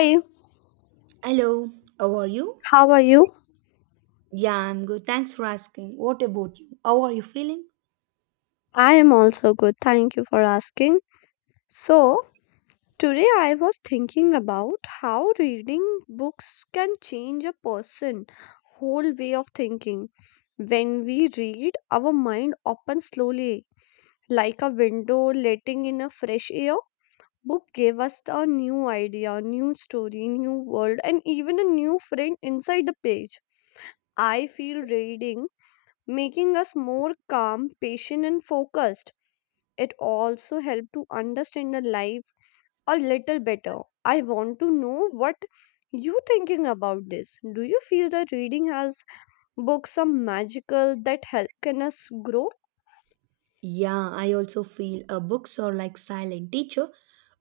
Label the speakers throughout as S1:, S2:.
S1: Hi,
S2: Hello, how are you?
S1: how are you?
S2: Yeah, I'm good. Thanks for asking. What about you? How are you feeling?
S1: I am also good. Thank you for asking. So, today I was thinking about how reading books can change a person whole way of thinking. When we read, our mind opens slowly like a window letting in a fresh air. Book gave us a new idea, new story, new world and even a new friend inside the page. I feel reading making us more calm, patient, and focused. It also helped to understand the life a little better. I want to know what you thinking about this. Do you feel that reading has books some magical that help can us grow?
S2: Yeah, I also feel books are like silent teacher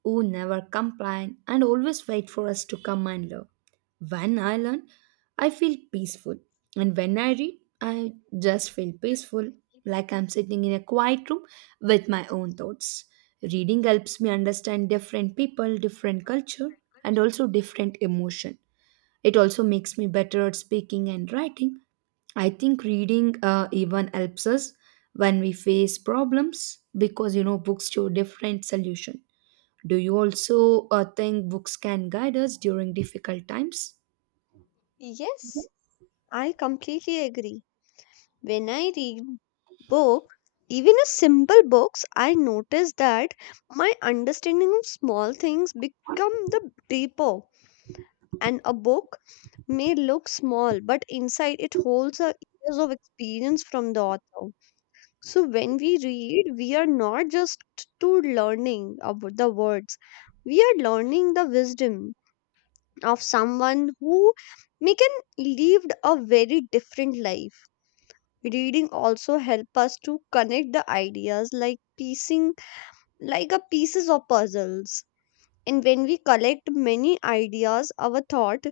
S2: who never complain and always wait for us to come and learn. When I learn, I feel peaceful, and when I read, I just feel peaceful, like I'm sitting in a quiet room with my own thoughts. Reading helps me understand different people, different culture, and also different emotion. It also makes me better at speaking and writing. I think reading even helps us when we face problems because you know books show different solution. Do you also think books can guide us during difficult times?
S1: Yes, I completely agree. When I read book, even a simple books, I notice that my understanding of small things become the deeper. And a book may look small but inside it holds a years of experience from the author. So when we read we are not just to learning about the words, we are learning the wisdom of someone who may can lived a very different life. Reading also help us to connect the ideas like piecing like a pieces of puzzles, and when we collect many ideas our thought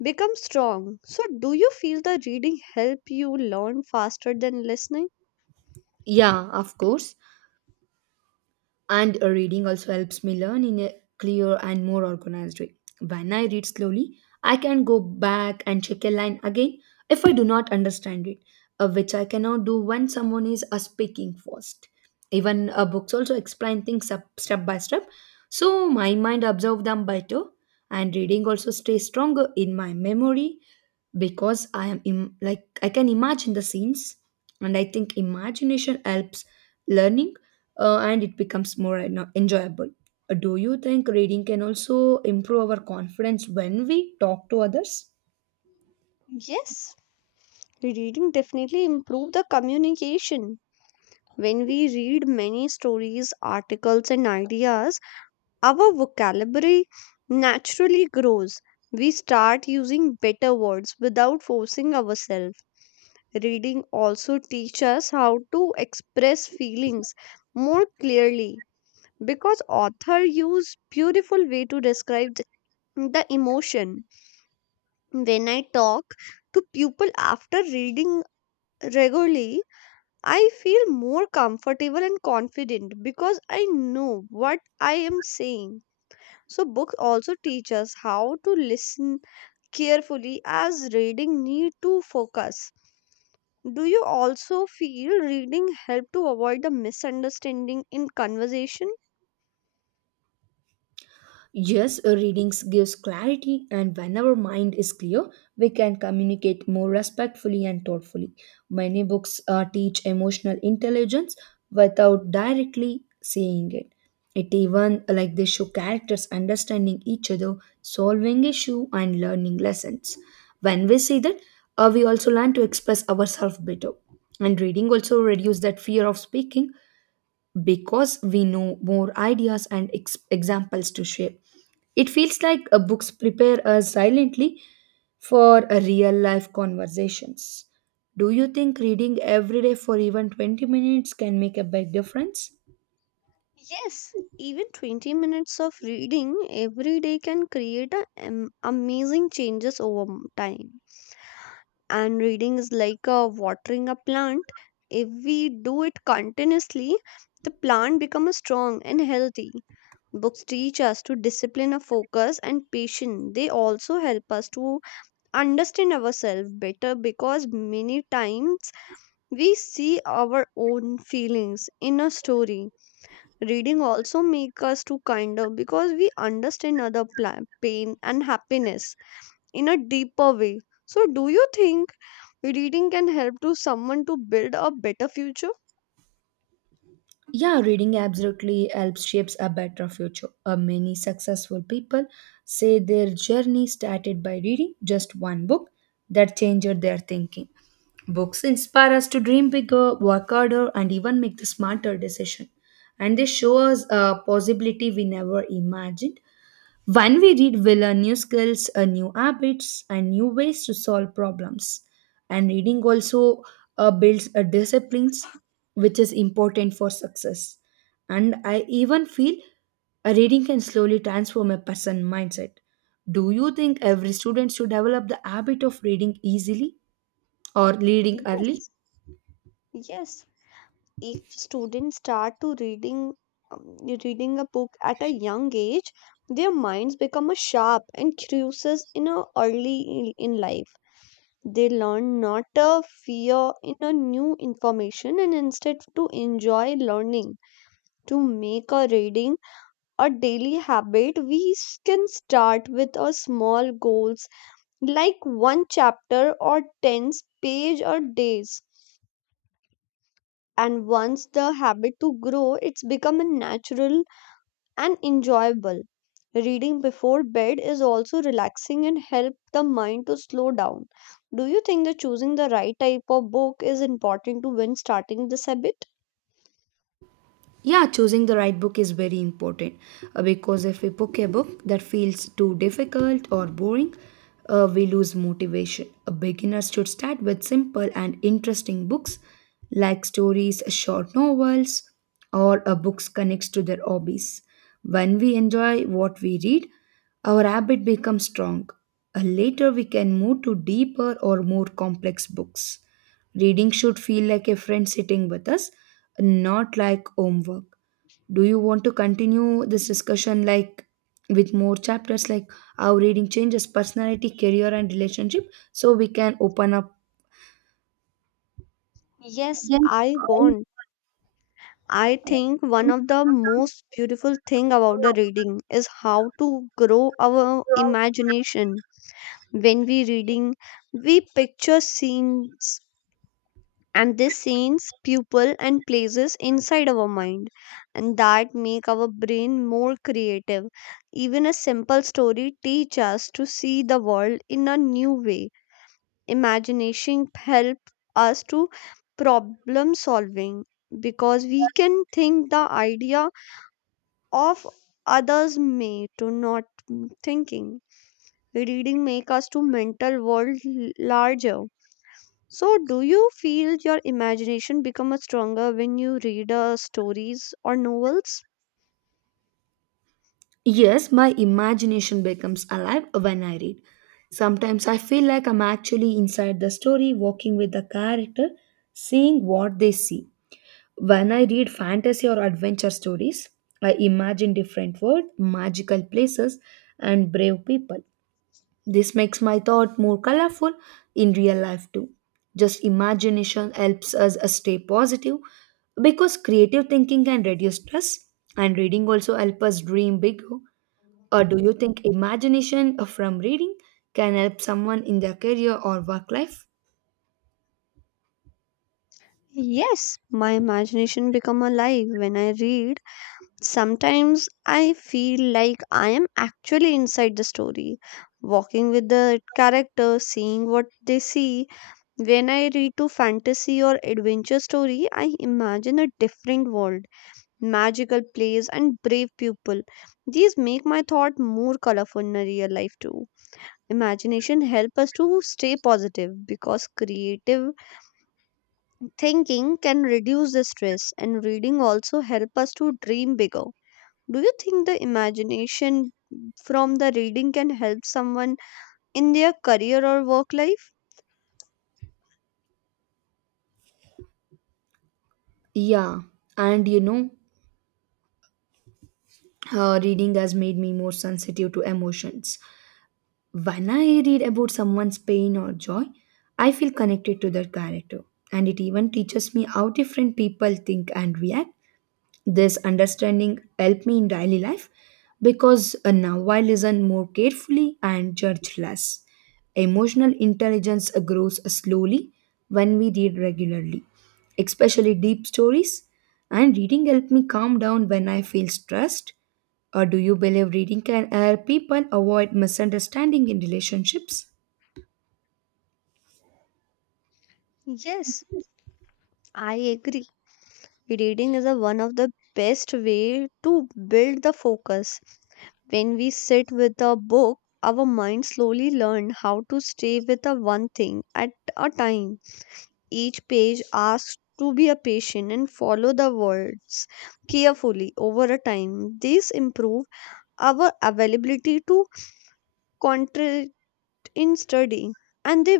S1: become strong. So, do you feel the reading help you learn faster than listening?
S2: Yeah, of course. And reading also helps me learn in a clear and more organized way when I read slowly. I can go back and check a line again if I do not understand it, which I cannot do when someone is speaking fast. Even books also explain things up step by step, so my mind absorbs them better. And reading also stays stronger in my memory because like I can imagine the scenes, and I think imagination helps learning, and it becomes more enjoyable. Do you think reading can also improve our confidence when we talk to others?
S1: Yes, reading definitely improve the communication. When we read many stories, articles, and ideas, our vocabulary naturally grows. We start using better words without forcing ourselves. Reading also teaches us how to express feelings more clearly because author use beautiful way to describe the emotion. When I talk to people after reading regularly, I feel more comfortable and confident because I know what I am saying. So books also teach us how to listen carefully as reading need to focus. Do you also feel reading help to avoid the misunderstanding in conversation?
S2: Yes, readings gives clarity, and when our mind is clear, we can communicate more respectfully and thoughtfully. Many books teach emotional intelligence without directly saying it. It even like they show characters understanding each other, solving issue, and learning lessons. When we see that, we also learn to express ourselves better. And reading also reduce that fear of speaking because we know more ideas and examples to share. It feels like books prepare us silently for real life conversations. Do you think reading every day for even 20 minutes can make a big difference?
S1: Yes, even 20 minutes of reading every day can create a, amazing changes over time. And reading is like a watering a plant. If we do it continuously, the plant becomes strong and healthy. Books teach us to discipline our focus and patience. They also help us to understand ourselves better because many times we see our own feelings in a story. Reading also make us to kinder because we understand other pain and happiness in a deeper way. So do you think reading can help to someone to build a better future?
S2: Yeah, reading absolutely helps shapes a better future. Many successful people say their journey started by reading just one book that changed their thinking. Books inspire us to dream bigger, work harder, and even make the smarter decision. And they show us a possibility we never imagined. When we read, we learn new skills, new habits, and new ways to solve problems. And reading also builds a disciplines, which is important for success. And I even feel a reading can slowly transform a person mindset. Do you think every student should develop the habit of reading easily or reading early?
S1: Yes, yes. If students start to reading um, reading a book at a young age, their minds become a sharp and curious in a early in life. They learn not to fear in a new information and instead to enjoy learning. To make a reading a daily habit, we can start with a small goals like one chapter or 10 page or days. And once the habit to grow, it's become a natural and enjoyable. Reading before bed is also relaxing and help the mind to slow down. Do you think that choosing the right type of book is important to when starting this habit?
S2: Yeah, choosing the right book is very important because if we pick a book that feels too difficult or boring, we lose motivation. A beginner should start with simple and interesting books like stories, short novels, or books connects to their hobbies. When we enjoy what we read, our habit becomes strong. Later, we can move to deeper or more complex books. Reading should feel like a friend sitting with us, not like homework. Do you want to continue this discussion like with more chapters like how reading changes personality, career and relationship so we can open up?
S1: Yes, I want. I think one of the most beautiful thing about the reading is how to grow our imagination. When we reading, we picture scenes and these scenes, people and places inside our mind, and that make our brain more creative. Even a simple story teach us to see the world in a new way. Imagination help us to problem solving because we can think the idea of others may to not thinking. Reading make us to mental world larger. So do you feel your imagination become a stronger when you read stories or novels?
S2: Yes, my imagination becomes alive when I read. Sometimes I feel like I'm actually inside the story, walking with the character, seeing what they see. When I read fantasy or adventure stories, I imagine different worlds, magical places, and brave people. This makes my thought more colorful in real life too. Just imagination helps us stay positive because creative thinking can reduce stress and reading also help us dream bigger. Or do you think imagination from reading can help someone in their career or work life?
S1: Yes, my imagination become alive when I read. Sometimes I feel like I am actually inside the story, walking with the character, seeing what they see. When I read to fantasy or adventure story, I imagine a different world, magical place and brave people. These make my thought more colorful in a real life too. Imagination help us to stay positive because creative thinking can reduce the stress, and reading also help us to dream bigger. Do you think the imagination from the reading can help someone in their career or work life?
S2: Yeah, and you know, reading has made me more sensitive to emotions. When I read about someone's pain or joy, I feel connected to their character, and it even teaches me how different people think and react. This understanding helped me in daily life because now I listen more carefully and judge less. Emotional intelligence grows slowly when we read regularly, especially deep stories. And reading helped me calm down when I feel stressed. Or do you believe reading can help people avoid misunderstanding in relationships?
S1: Yes, I agree. Reading is a, one of the best way to build the focus. When we sit with a book, our mind slowly learn how to stay with a one thing at a time. Each page asks to be a patient and follow the words carefully over a time. These improve our availability to concentrate in studying, and they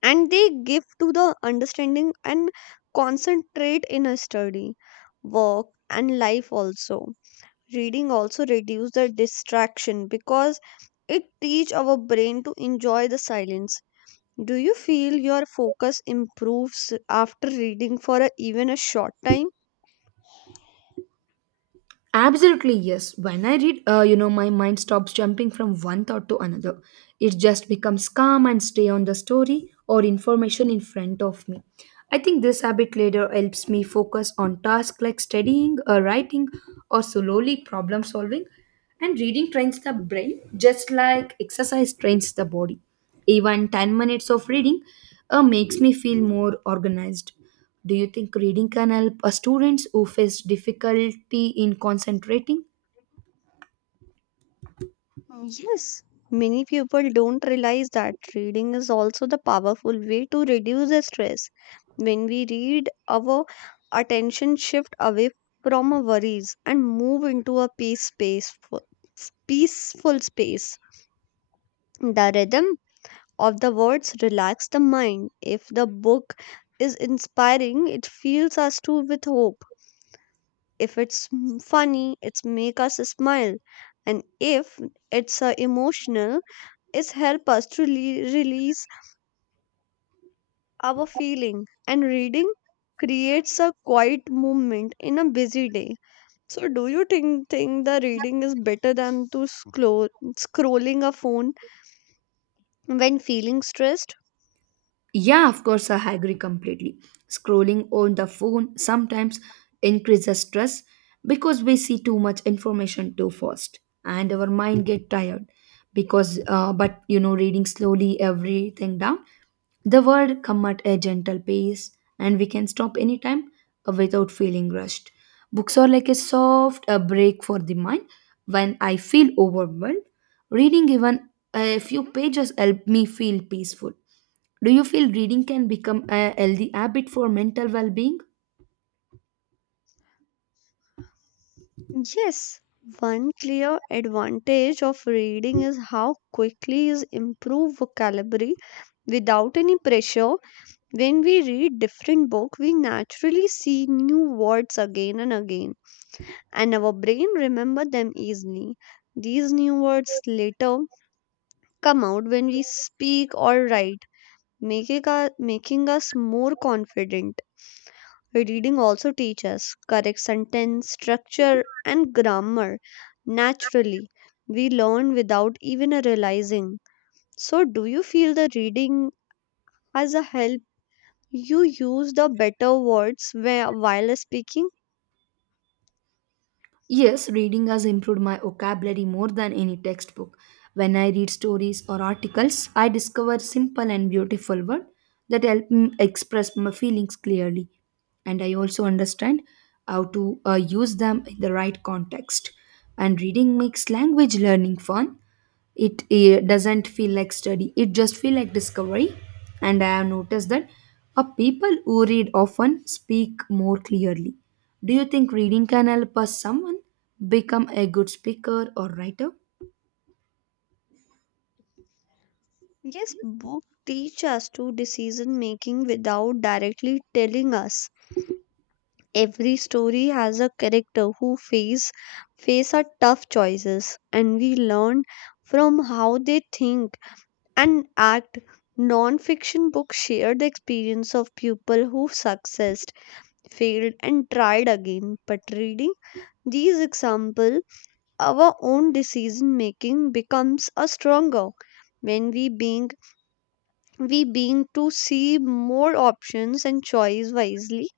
S1: and they give to the understanding and concentrate in a study, work and life also. Reading also reduce the distraction because it teach our brain to enjoy the silence. Do you feel your focus improves after reading for a, even a short time?
S2: Absolutely, yes. When I read, you know, my mind stops jumping from one thought to another. It just becomes calm and stay on the story or information in front of me. I think this habit later helps me focus on tasks like studying, or writing, or slowly problem solving. And reading trains the brain just like exercise trains the body. Even 10 minutes of reading makes me feel more organized. Do you think reading can help students who face difficulty in concentrating?
S1: Oh, yes, many people don't realize that reading is also the powerful way to reduce the stress. When we read, our attention shift away from our worries and move into a peaceful space. The rhythm of the words relax the mind. If the book is inspiring, it fills us too with hope. If it's funny, it's make us smile. And if it's emotional, is help us to release our feeling. And reading creates a quiet movement in a busy day. So do you think the reading is better than to scroll scrolling a phone when feeling stressed?
S2: Yeah, of course, I agree completely. Scrolling on the phone sometimes increases stress because we see too much information too fast and our mind get tired because but you know reading slowly everything down. The word come at a gentle pace and we can stop anytime without feeling rushed. Books are like a soft a break for the mind. When I feel overwhelmed, reading even a few pages help me feel peaceful. Do you feel reading can become a healthy habit for mental well being?
S1: Yes, one clear advantage of reading is how quickly is improve vocabulary without any pressure. When we read different book we naturally see new words again and again, and our brain remember them easily. These new words later come out when we speak or write, making us more confident. Reading also teaches us correct sentence structure and grammar naturally. We learn without even realizing. So do you feel the reading as a help you use the better words while speaking?
S2: Yes, reading has improved my vocabulary more than any textbook. When I read stories or articles, I discover simple and beautiful words that help me express my feelings clearly. And I also understand how to use them in the right context. And reading makes language learning fun. It doesn't feel like study, it just feel like discovery. And I have noticed that a people who read often speak more clearly. Do you think reading can help us someone become a good speaker or writer?
S1: Yes, books teach us to decision making without directly telling us. Every story has a character who face a tough choices and we learn from how they think and act. Non-fiction books share the experience of people who succeeded, failed and tried again. But reading these examples, our own decision making becomes a stronger when we being to see more options and choice wisely.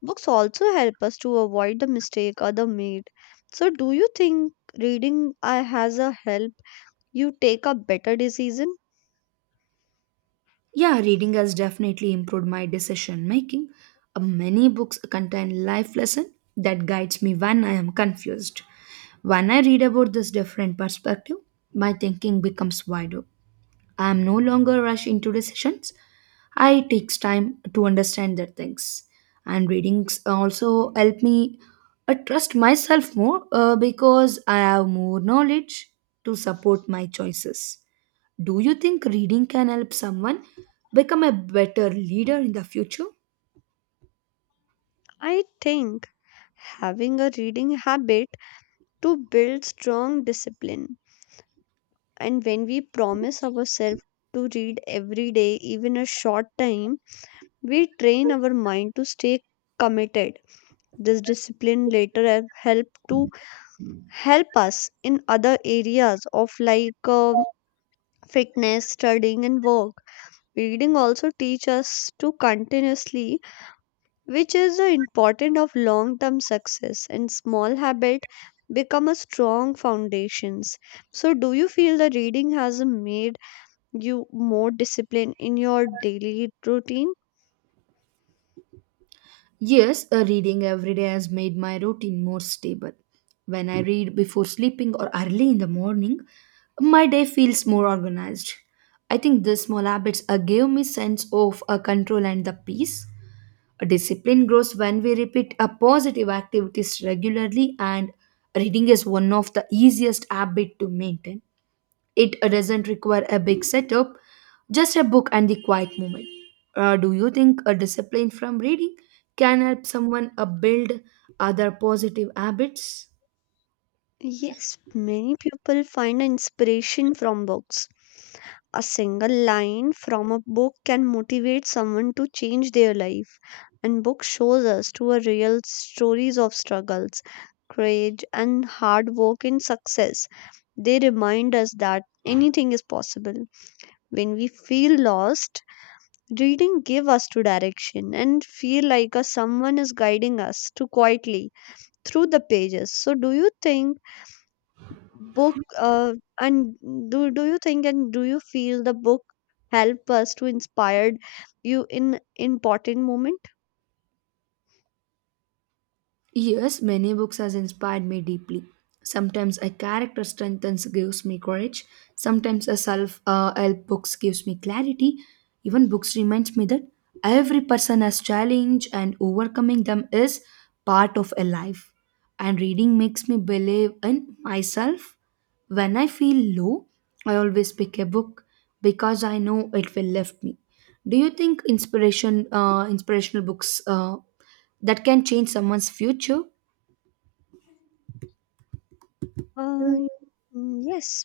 S1: Books also help us to avoid the mistake other made. So do you think reading has a help you take a better decision?
S2: Yeah, reading has definitely improved my decision making. Many books contain life lesson that guides me when I am confused. When I read about this different perspective, my thinking becomes wider. I am no longer rushed into decisions. I takes time to understand the things, and readings also help me trust myself more because I have more knowledge to support my choices. Do you think reading can help someone become a better leader in the future?
S1: I think having a reading habit to build strong discipline, and when we promise ourselves to read every day even a short time, we train our mind to stay committed. This discipline later help us in other areas of like fitness, studying and work. Reading also teach us to continuously, which is the important of long term success, and small habit become a strong foundations. So do you feel that reading has made you more disciplined in your daily routine?
S2: Yes, a reading every day has made my routine more stable. When I read before sleeping or early in the morning, my day feels more organized. I think these small habits give me sense of a control and the peace. A discipline grows when we repeat a positive activities regularly and reading is one of the easiest habit to maintain. It doesn't require a big setup, just a book and the quiet moment. Do you think a discipline from reading can help someone build other positive habits?
S1: Yes, many people find inspiration from books. A single line from a book can motivate someone to change their life. And book shows us to a real stories of struggles, courage and hard work and success. They remind us that anything is possible. When we feel lost, reading give us to direction and feel like a someone is guiding us to quietly through the pages. So do you think book and and do you feel the book help us to inspired you in important moment?
S2: Yes, many books has inspired me deeply. Sometimes a character strengthens gives me courage. Sometimes a self help books gives me clarity. Even books reminds me that every person has challenge and overcoming them is part of a life. And reading makes me believe in myself. When I feel low, I always pick a book because I know it will lift me. Do you think inspiration inspirational books that can change someone's future?
S1: Uh, mm, yes,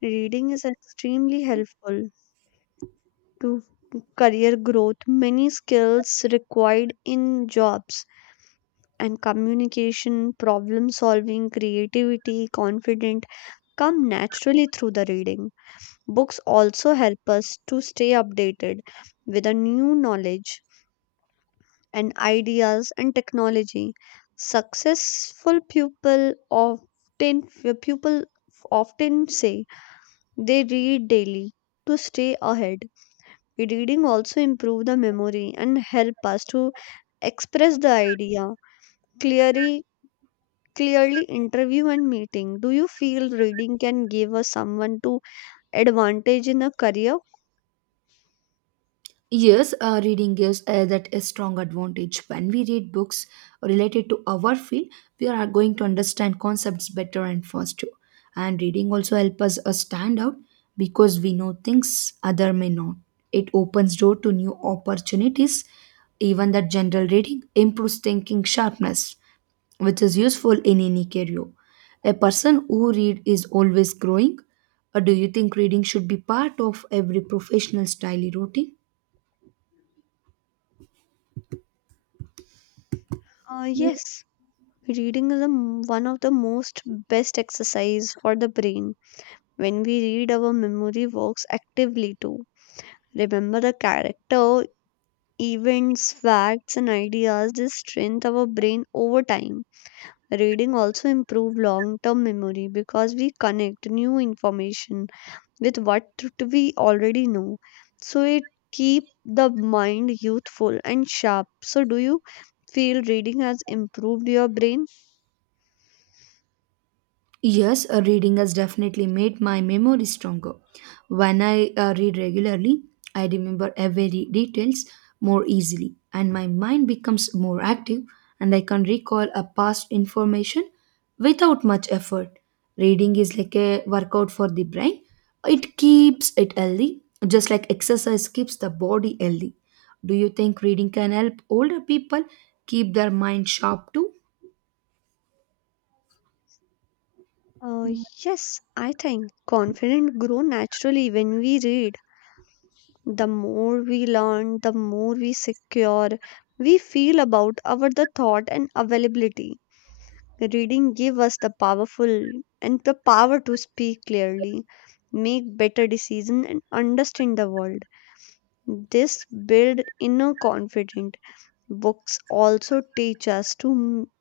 S1: reading is extremely helpful to career growth. Many skills required in jobs and communication, problem solving, creativity, confident come naturally through the reading. Books also help us to stay updated with a new knowledge and ideas and technology. Successful often people often say they read daily to stay ahead. Reading also improve the memory and help us to express the idea clearly clearly interview and meeting. Do you feel reading can give us someone to advantage in a career?
S2: Yes, reading gives that a strong advantage. When we read books related to our field, we are going to understand concepts better and faster. And reading also helps us stand out because we know things other may not. It opens door to new opportunities. Even that general reading improves thinking sharpness, which is useful in any career. A person who read is always growing. Or do you think reading should be part of every professional's daily routine?
S1: Yes, reading is a, one of the most best exercise for the brain. When we read, our memory works actively to remember the character, events, facts, and ideas. This strengthens our brain over time. Reading also improves long term memory because we connect new information with what we already know. So it keeps the mind youthful and sharp. So, do you feel reading has improved your brain?
S2: Yes, reading has definitely made my memory stronger. When I read regularly, I remember every details more easily and my mind becomes more active and I can recall a past information without much effort. Reading is like a workout for the brain. It keeps it healthy, just like exercise keeps the body healthy. Do you think reading can help older people keep their mind sharp too?
S1: Uh, yes, I think confident grow naturally when we read. The more we learn, the more we secure we feel about our the thought and availability. Reading give us the powerful and the power to speak clearly, make better decision and understand the world. This build inner confidence. Books also teach us to m-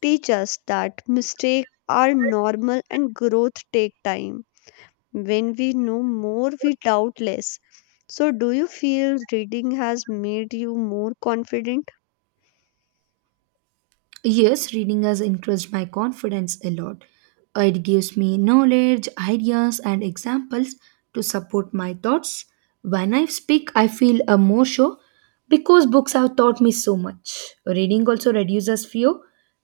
S1: teach us that mistakes are normal and growth take time. When we know more, we doubt less. So, do you feel reading has made you more confident?
S2: Yes, reading has increased my confidence a lot. It gives me knowledge, ideas, and examples to support my thoughts. When I speak, I feel a more sure because books have taught me so much. Reading also reduces fear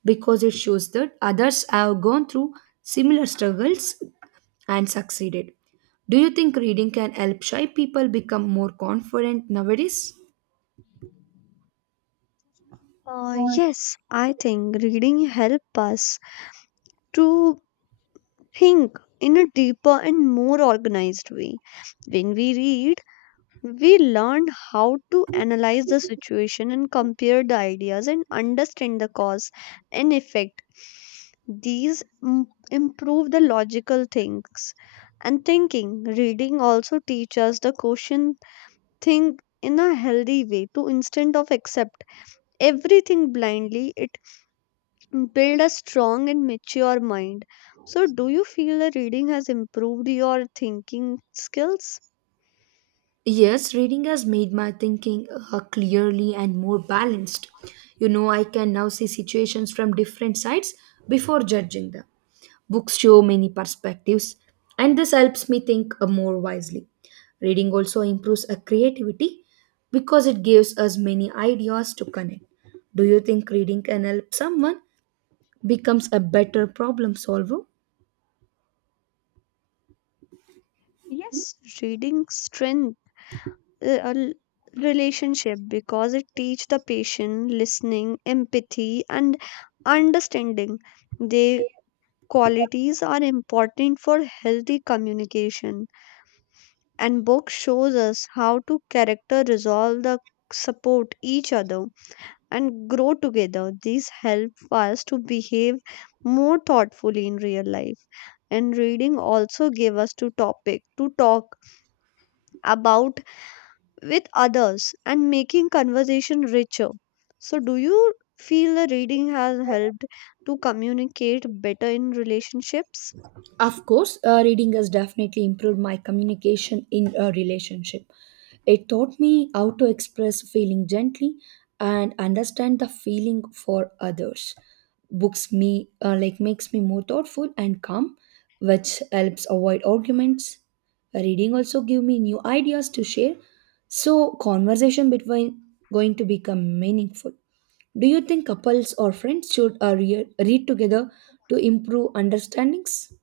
S2: because it shows that others have gone through similar struggles and succeeded. Do you think reading can help shy people become more confident nowadays?
S1: Yes, I think reading helps us to think in a deeper and more organized way. When we read, we learn how to analyze the situation and compare the ideas and understand the cause and effect. Improve the logical thinks and thinking. Reading also teaches us the question, think in a healthy way to instead of accept everything blindly. It build a strong and mature mind. So, do you feel that reading has improved your thinking skills?
S2: Yes, reading has made my thinking clearly and more balanced. You know, I can now see situations from different sides before judging them. Books show many perspectives, and this helps me think more wisely. Reading also improves our creativity because it gives us many ideas to connect. Do you think reading can help someone becomes a better problem solver?
S1: Yes, reading strength uh, a l- relationship because it teach the patient listening empathy and understanding, they qualities are important for healthy communication, and book shows us how to character resolve the support each other and grow together, these help us to behave more thoughtfully in real life. And reading also give us to topic to talk about with others and making conversation richer. So, do you feel the reading has helped to communicate better in relationships?
S2: Of course, reading has definitely improved my communication in a relationship. It taught me how to express feeling gently and understand the feeling for others. Books me like makes me more thoughtful and calm, which helps avoid arguments. Reading also give me new ideas to share, so conversation between going to become meaningful. Do you think couples or friends should read together to improve understandings?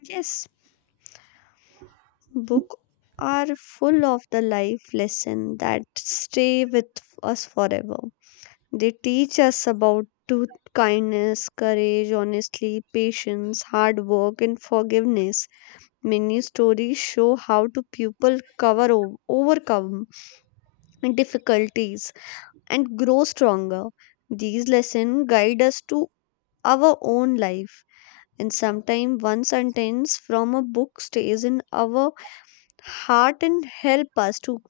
S1: Yes, book are full of the life lesson that stay with us forever. They teach us about to kindness, courage, honestly, patience, hard work, and forgiveness. Many stories show how to people overcome difficulties and grow stronger. These lessons guide us to our own life. And sometimes one sentence from a book stays in our heart and help us to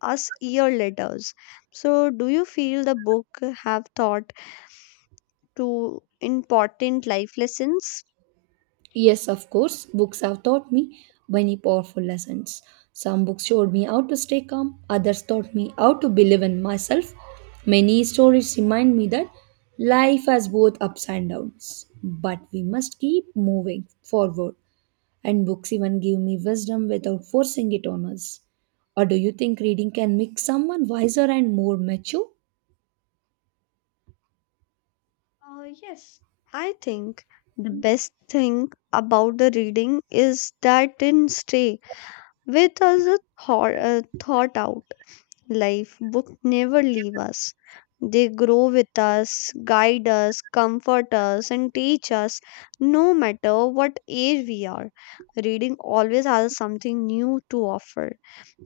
S1: us year letters. So, do you feel the book have taught to important life lessons?
S2: Yes, of course, books have taught me many powerful lessons. Some books showed me how to stay calm, others taught me how to believe in myself. Many stories remind me that life has both ups and downs, but we must keep moving forward. And books even give me wisdom without forcing it on us. Or do you think reading can make someone wiser and more mature?
S1: Yes, I think the best thing about the reading is that it stay with us a thought, thought out. Life, books never leave us. They grow with us, guide us, comfort us, and teach us no matter what age we are. Reading always has something new to offer.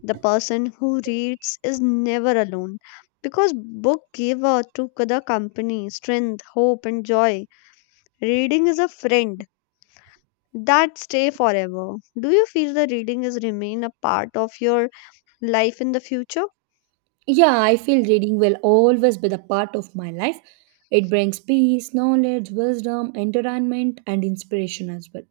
S1: The person who reads is never alone because book give to the company strength, hope, and joy. Reading is a friend that stay forever. Do you feel the reading is remain a part of your life in the future?
S2: Yeah, I feel reading will always be the part of my life. It brings peace, knowledge, wisdom, entertainment, and inspiration as well.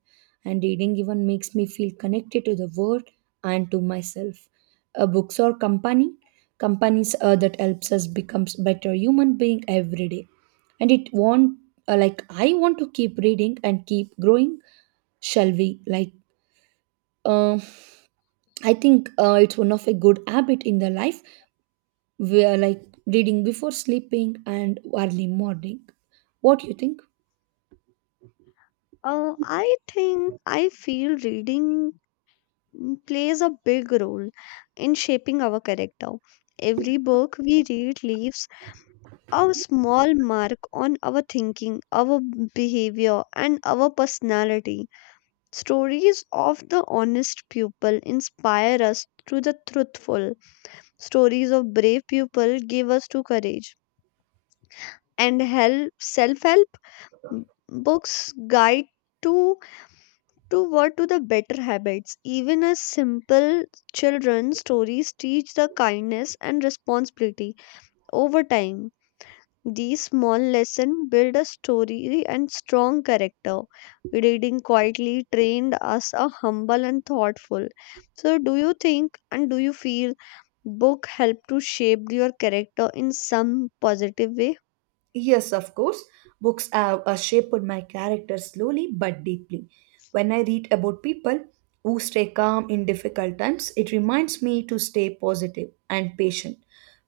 S2: And reading even makes me feel connected to the world and to myself. Books or companies that helps us becomes better human being every day. And it want like I want to keep reading and keep growing. Shall we like? Uh, I think it's one of a good habit in the life we are like reading before sleeping and early morning. What do you think?
S1: I think I feel reading, plays a big role in shaping our character. Every book we read leaves a small mark on our thinking, our behavior, and our personality. Stories of the honest pupil inspire us to the truthful. Stories of brave people give us to courage. And help b- books guide to toward to the better habits. Even as simple children stories teach the kindness and responsibility over time. These small lessons build a story and strong character. Reading quietly trained us a humble and thoughtful. So do you think, and do you feel book help to shape your character in some positive way?
S2: Yes, of course. Books have shaped my character slowly but deeply. When I read about people who stay calm in difficult times, it reminds me to stay positive and patient.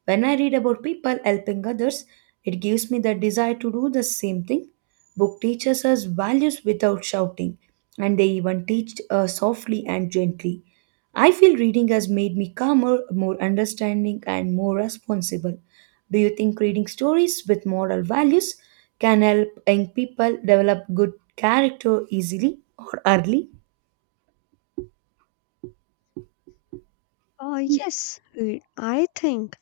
S2: When I read about people helping others, it gives me the desire to do the same thing. Book teaches us values without shouting, and they even teach softly and gently. I feel reading has made me calmer, more understanding, and more responsible. Do you think reading stories with moral values can help young people develop good character easily or early?
S1: Yes, I think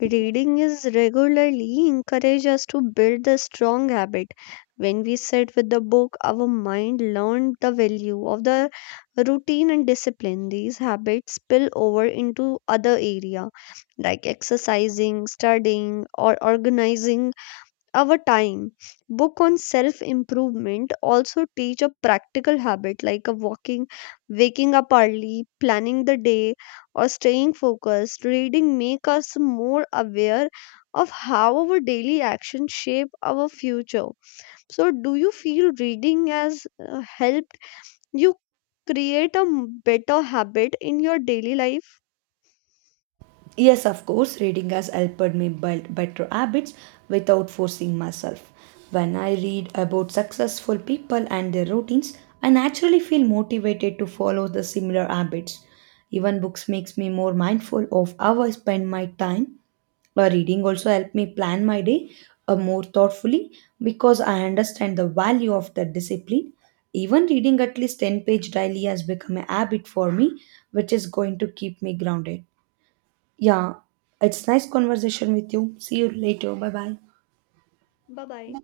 S1: reading is regularly encourage us to build the strong habit. When we sit with the book, our mind learned the value of the routine and discipline. These habits spill over into other area like exercising, studying, or organizing our time. Book on self improvement also teach a practical habit like a walking, waking up early, planning the day, or staying focused. Reading make us more aware of how our daily actions shape our future. So, do you feel reading has helped you create a better habit in your daily life?
S2: Yes, of course, reading has helped me build better habits without forcing myself. When I read about successful people and their routines, I naturally feel motivated to follow the similar habits. Even books makes me more mindful of how I spend my time. Reading also helped me plan my day more thoughtfully because I understand the value of that discipline. Even reading at least 10-page daily has become a habit for me, which is going to keep me grounded. Yeah, it's nice conversation with you. See you later. Bye bye.
S1: Bye bye.